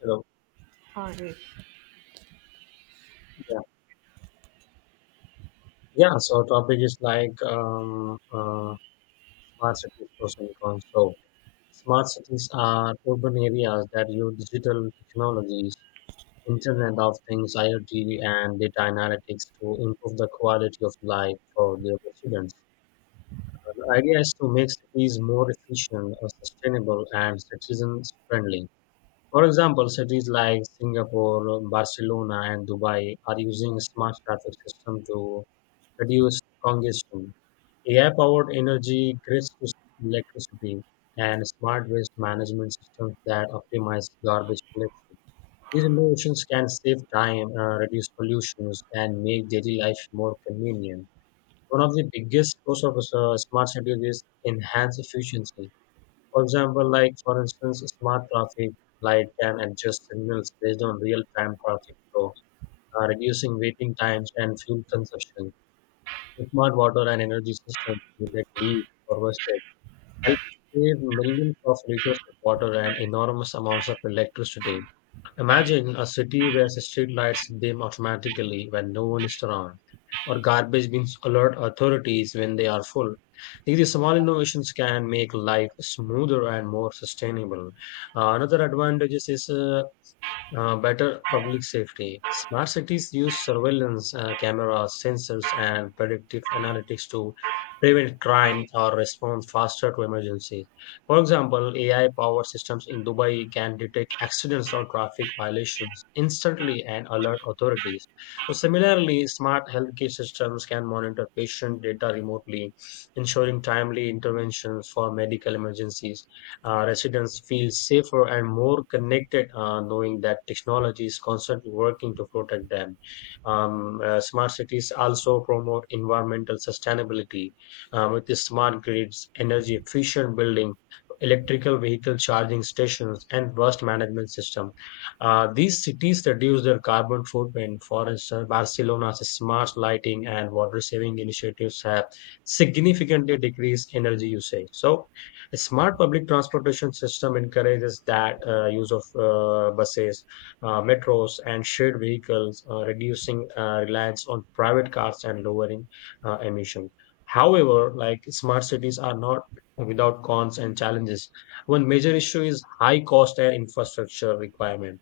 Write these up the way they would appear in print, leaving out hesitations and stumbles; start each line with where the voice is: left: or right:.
left: Hello.
right: Ah, right.
left: Yeah. Yeah. So topic is like smart cities pros and cons. So smart cities are urban areas that use digital technologies, Internet of Things, IoT, and data analytics to improve the quality of life for their residents. The idea is to make cities more efficient, sustainable, and citizens friendly. For example, cities like Singapore, Barcelona, and Dubai are using smart traffic system to reduce congestion. AI powered energy grids to electricity and smart waste management systems that optimize garbage collection. These innovations can save time, reduce pollutions, and make daily life more convenient. One of the biggest pros of smart cities is enhanced efficiency. For example, like for instance, smart traffic light can adjust signals based on real-time traffic flow, reducing waiting times and fuel consumption. Smart water and energy systems that we harvested help save millions of liters of water and enormous amounts of electricity. Imagine a city where the street lights dim automatically when no one is around, or garbage bins alert authorities when they are full. These small innovations can make life smoother and more sustainable. Another advantage is better public safety. Smart cities use surveillance cameras, sensors, and predictive analytics to prevent crime or respond faster to emergency. For example, AI-powered systems in Dubai can detect accidents or traffic violations instantly and alert authorities. So similarly, smart healthcare systems can monitor patient data remotely, ensuring timely interventions for medical emergencies. Residents feel safer and more connected, knowing that technology is constantly working to protect them. Smart cities also promote environmental sustainability with the smart grids, energy efficient building, electrical vehicle charging stations, and waste management system. These cities reduce their carbon footprint. For instance, Barcelona's smart lighting and water saving initiatives have significantly decreased energy usage. So a smart public transportation system encourages that use of buses, metros, and shared vehicles, reducing reliance on private cars and lowering emissions. However, like smart cities are not without cons and challenges. One major issue is high cost and infrastructure requirement.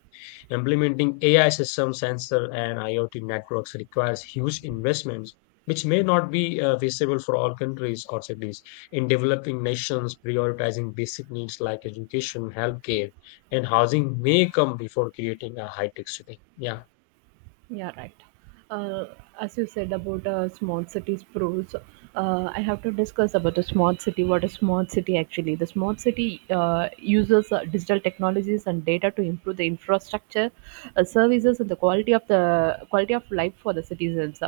left: Implementing AI systems, sensor, and IoT networks requires huge investments, which may not be feasible for all countries or cities. In developing nations, prioritizing basic needs like education, healthcare, and housing may come before creating a high tech city. Yeah.
right: Yeah, right. Uh, as you said about smart cities pros, I have to discuss about the smart city. What a smart city actually? The smart city uses digital technologies and data to improve the infrastructure, services, and the quality of life for the citizens.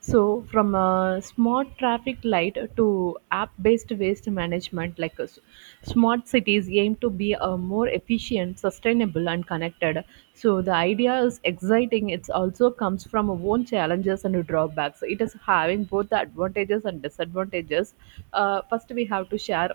right: So, from a smart traffic light to app-based waste management, smart cities aim to be more efficient, sustainable, and connected. So, the idea is exciting. It also comes from own challenges and drawbacks. It is having both the advantages and disadvantages. First, we have to share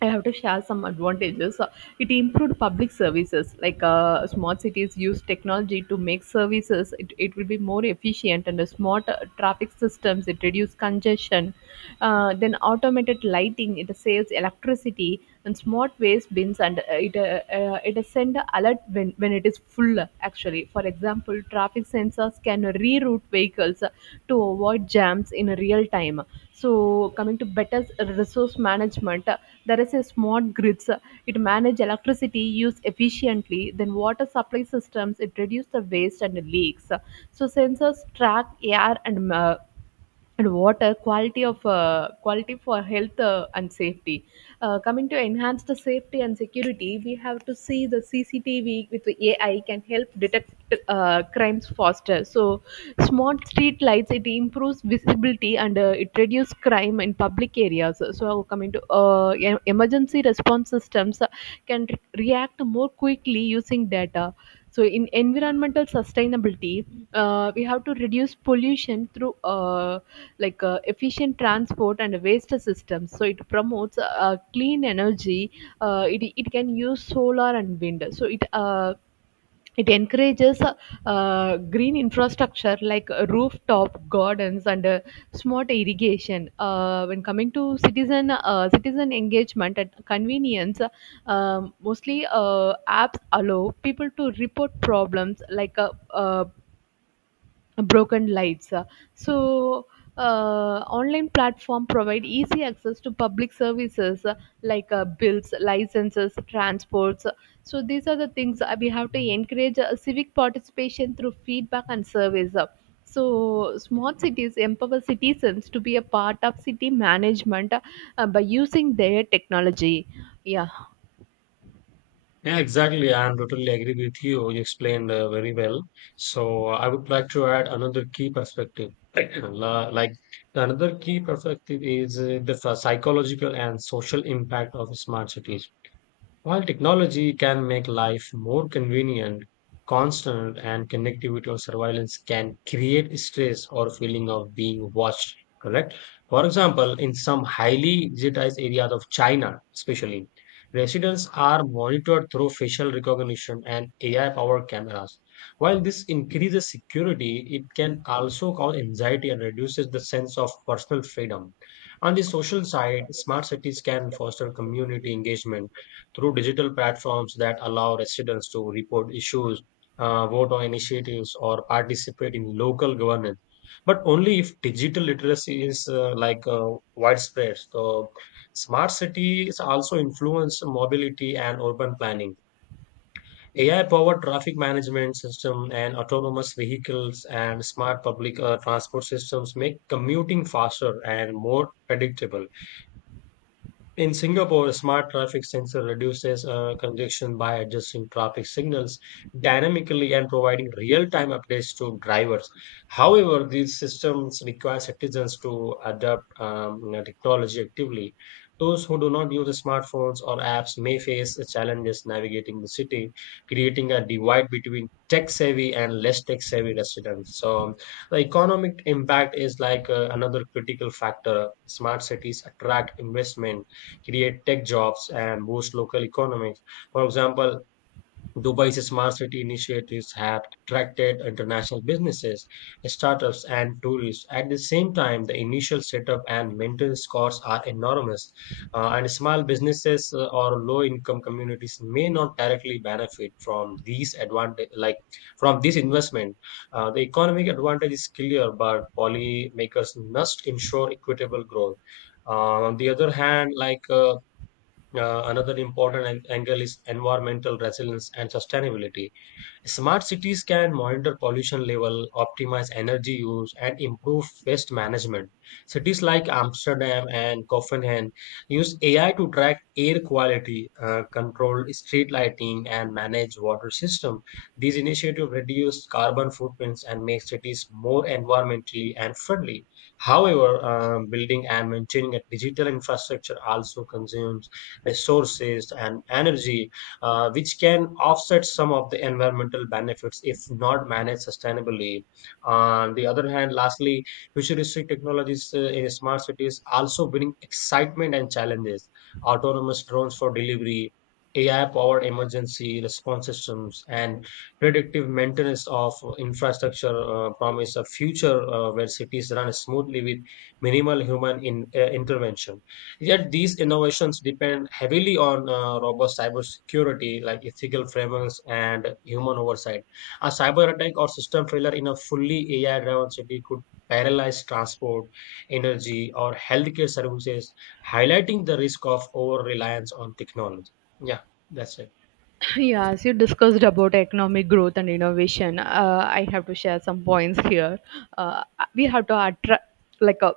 right: I have to share some advantages. It improved public services, like smart cities use technology to make services. It will be more efficient and smart traffic systems. It reduce congestion. Then automated lighting. It saves electricity and smart waste bins. And it send a alert when it is full. Actually, for example, traffic sensors can reroute vehicles to avoid jams in real time. So coming to better resource management, there is a smart grids, it manage electricity use efficiently. Then water supply systems, it reduce the waste and leaks. So sensors track air and water quality for health and safety. Coming to enhance the safety and security, we have to see the CCTV with the AI can help detect crimes faster. So smart street lights, it improves visibility and it reduces crime in public areas. So coming to emergency response systems, can re- react more quickly using data. So in environmental sustainability, we have to reduce pollution through efficient transport and waste systems. So it promotes clean energy. It can use solar and wind. So it encourages green infrastructure like rooftop gardens and smart irrigation. When coming to citizen engagement and convenience, mostly apps allow people to report problems like broken lights. So, online platform provide easy access to public services, bills, licenses, transports. So these are the things. Uh, we have to encourage civic participation through feedback and surveys. So smart cities empower citizens to be a part of city management by using their technology. Yeah.
left: Yeah, exactly. I am totally agree with you. You explained very well. So I would like to add another key perspective. Like the another key perspective is the psychological and social impact of smart cities. While technology can make life more convenient, constant and connectivity or surveillance can create stress or feeling of being watched, correct? For example, in some highly digitized areas of China, especially, residents are monitored through facial recognition and AI-powered cameras. While this increases security, it can also cause anxiety and reduces the sense of personal freedom. On the social side, smart cities can foster community engagement through digital platforms that allow residents to report issues, vote on initiatives, or participate in local governance. But only if digital literacy is widespread. So, smart cities also influence mobility and urban planning. AI-powered traffic management system and autonomous vehicles and smart public transport systems make commuting faster and more predictable. In Singapore, a smart traffic sensor reduces congestion by adjusting traffic signals dynamically and providing real-time updates to drivers. However, these systems require citizens to adapt technology actively. Those who do not use smartphones or apps may face challenges navigating the city, creating a divide between tech-savvy and less tech-savvy residents. So, the economic impact is like another critical factor. Smart cities attract investment, create tech jobs, and boost local economies. For example, Dubai's smart city initiatives have attracted international businesses, startups, and tourists. At the same time, the initial setup and maintenance costs are enormous, and small businesses or low-income communities may not directly benefit from these advantage, like from this investment. The economic advantage is clear, but policymakers must ensure equitable growth. On the other hand, another important angle is environmental resilience and sustainability. Smart cities can monitor pollution level, optimize energy use, and improve waste management. Cities like Amsterdam and Copenhagen use AI to track air quality, control street lighting, and manage water system. These initiatives reduce carbon footprints and make cities more environmentally and friendly. However, building and maintaining a digital infrastructure also consumes resources and energy which can offset some of the environmental benefits if not managed sustainably. On the other hand, lastly, futuristic technologies in smart cities also bring excitement and challenges. Autonomous drones for delivery, AI-powered emergency response systems, and predictive maintenance of infrastructure promise a future where cities run smoothly with minimal human intervention. Yet these innovations depend heavily on robust cybersecurity, like ethical frameworks and human oversight. A cyber attack or system failure in a fully AI-driven city could paralyze transport, energy, or healthcare services, highlighting the risk of over-reliance on technology. Yeah, that's it.
right: Yeah, as you discussed about economic growth and innovation, I have to share some points here. Uh, we have to attract, like, a,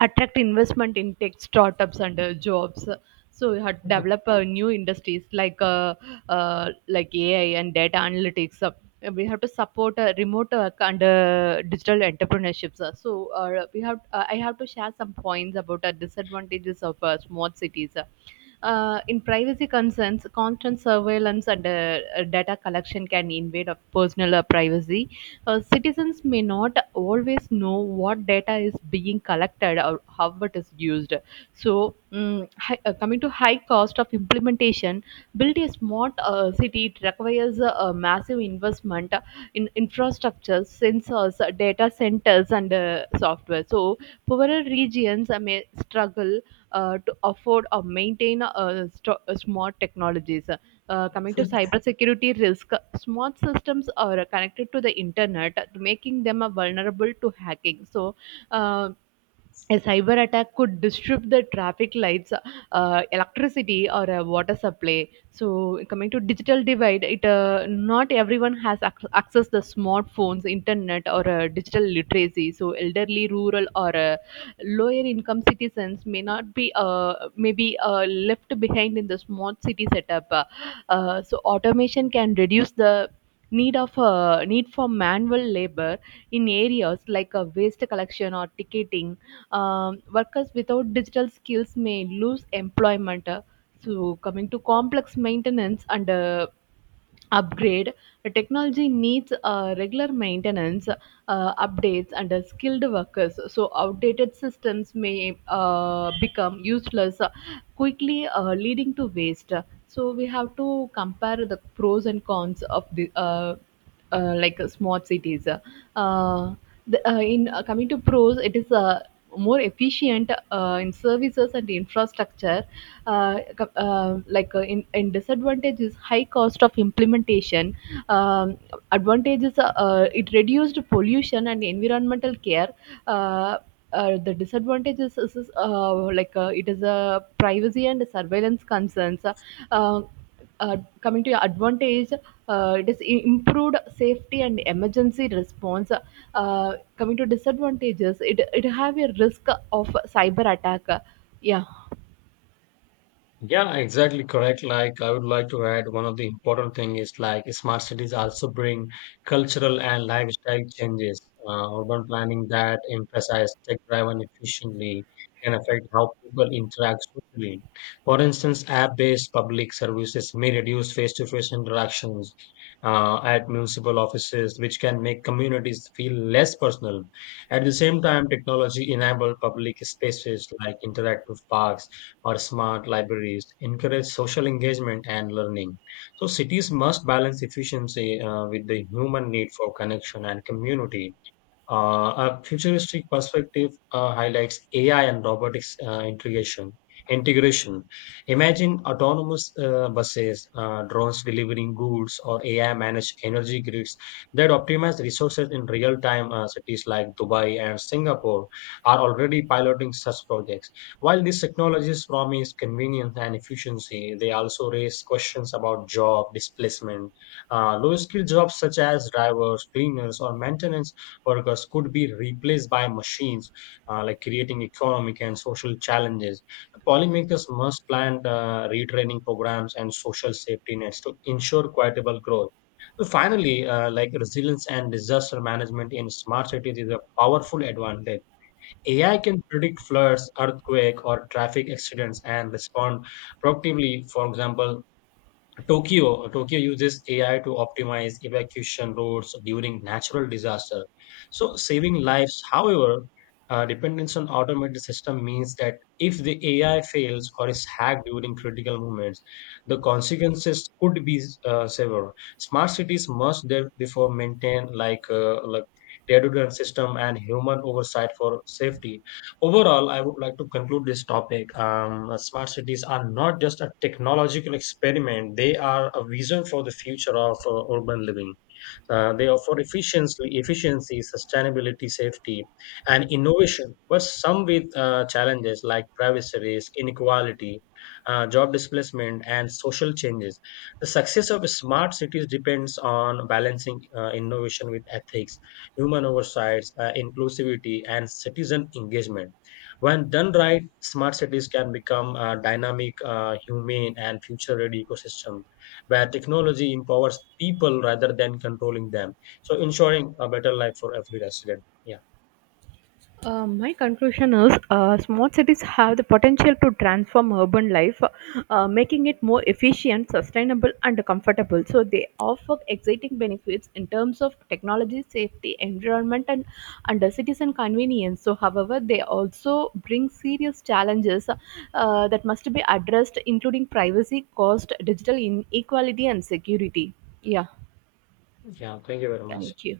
right: attract investment in tech startups and jobs. So we have to develop new industries like AI and data analytics. We have to support remote work and digital entrepreneurships. So we have I have to share some points about disadvantages of small cities. In privacy concerns, constant surveillance and data collection can invade of personal privacy. Citizens may not always know what data is being collected or how it is used. So, coming to high cost of implementation, building a smart city, it requires a massive investment in infrastructure, sensors, data centers, and software. So, poorer regions may struggle to afford or maintain smart technologies. Coming to cybersecurity risk, smart systems are connected to the internet, making them vulnerable to hacking. So, uh, a cyber attack could disrupt the traffic lights, electricity, or a water supply. So, coming to digital divide, it not everyone has access the smartphones, internet, or digital literacy. So, elderly, rural, or lower income citizens may not be may be left behind in the smart city setup. So, automation can reduce the need for manual labor in areas like waste collection or ticketing. Um, workers without digital skills may lose employment. So, coming to complex maintenance and upgrade, the technology needs regular maintenance, updates, and skilled workers. So, outdated systems may become useless quickly, leading to waste. So we have to compare the pros and cons of the smart cities. The, in Coming to pros, it is more efficient in services and infrastructure. Co- like in Disadvantage is high cost of implementation. Um, Advantages, it reduced pollution and environmental care. Uh, the disadvantages is, like it is a privacy and surveillance concerns. Uh, Coming to your advantage, it is improved safety and emergency response. Coming to disadvantages, it have a risk of cyber attack. Yeah.
left: Yeah, exactly correct. Like I would like to add one of the important thing is like smart cities also bring cultural and lifestyle changes. Urban planning that emphasize tech-driven efficiently can affect how people interact socially. For instance, app-based public services may reduce face-to-face interactions at municipal offices, which can make communities feel less personal. At the same time, technology enabled public spaces like interactive parks or smart libraries encourage social engagement and learning. So cities must balance efficiency with the human need for connection and community. A futuristic perspective highlights AI and robotics integration. Integration. Imagine autonomous buses, drones delivering goods, or AI-managed energy grids that optimize resources in real time. Cities like Dubai and Singapore are already piloting such projects. While these technologies promise convenience and efficiency, they also raise questions about job displacement. Low-skilled jobs such as drivers, cleaners, or maintenance workers could be replaced by machines, creating economic and social challenges. Policymakers must plan retraining programs and social safety nets to ensure equitable growth. So finally, resilience and disaster management in smart cities is a powerful advantage. AI can predict floods, earthquake, or traffic accidents and respond proactively. For example, Tokyo uses AI to optimize evacuation routes during natural disaster. So saving lives, however, dependence on automated system means that if the AI fails or is hacked during critical moments, the consequences could be severe. Smart cities must therefore maintain redundant system and human oversight for safety. Overall, I would like to conclude this topic. Smart cities are not just a technological experiment, they are a vision for the future of urban living. They offer efficiency, sustainability, safety, and innovation, but some with challenges like privacy risk, inequality, job displacement, and social changes. The success of smart cities depends on balancing innovation with ethics, human oversights, inclusivity, and citizen engagement. When done right, smart cities can become a dynamic, humane, and future-ready ecosystem where technology empowers people rather than controlling them. So ensuring a better life for every resident. Yeah.
right: My conclusion is, smart cities have the potential to transform urban life, making it more efficient, sustainable, and comfortable. So, they offer exciting benefits in terms of technology, safety, environment, and citizen convenience. So, however, they also bring serious challenges that must be addressed, including privacy, cost, digital inequality, and security. Yeah,
left: Yeah. Thank you very much.
right: thank you.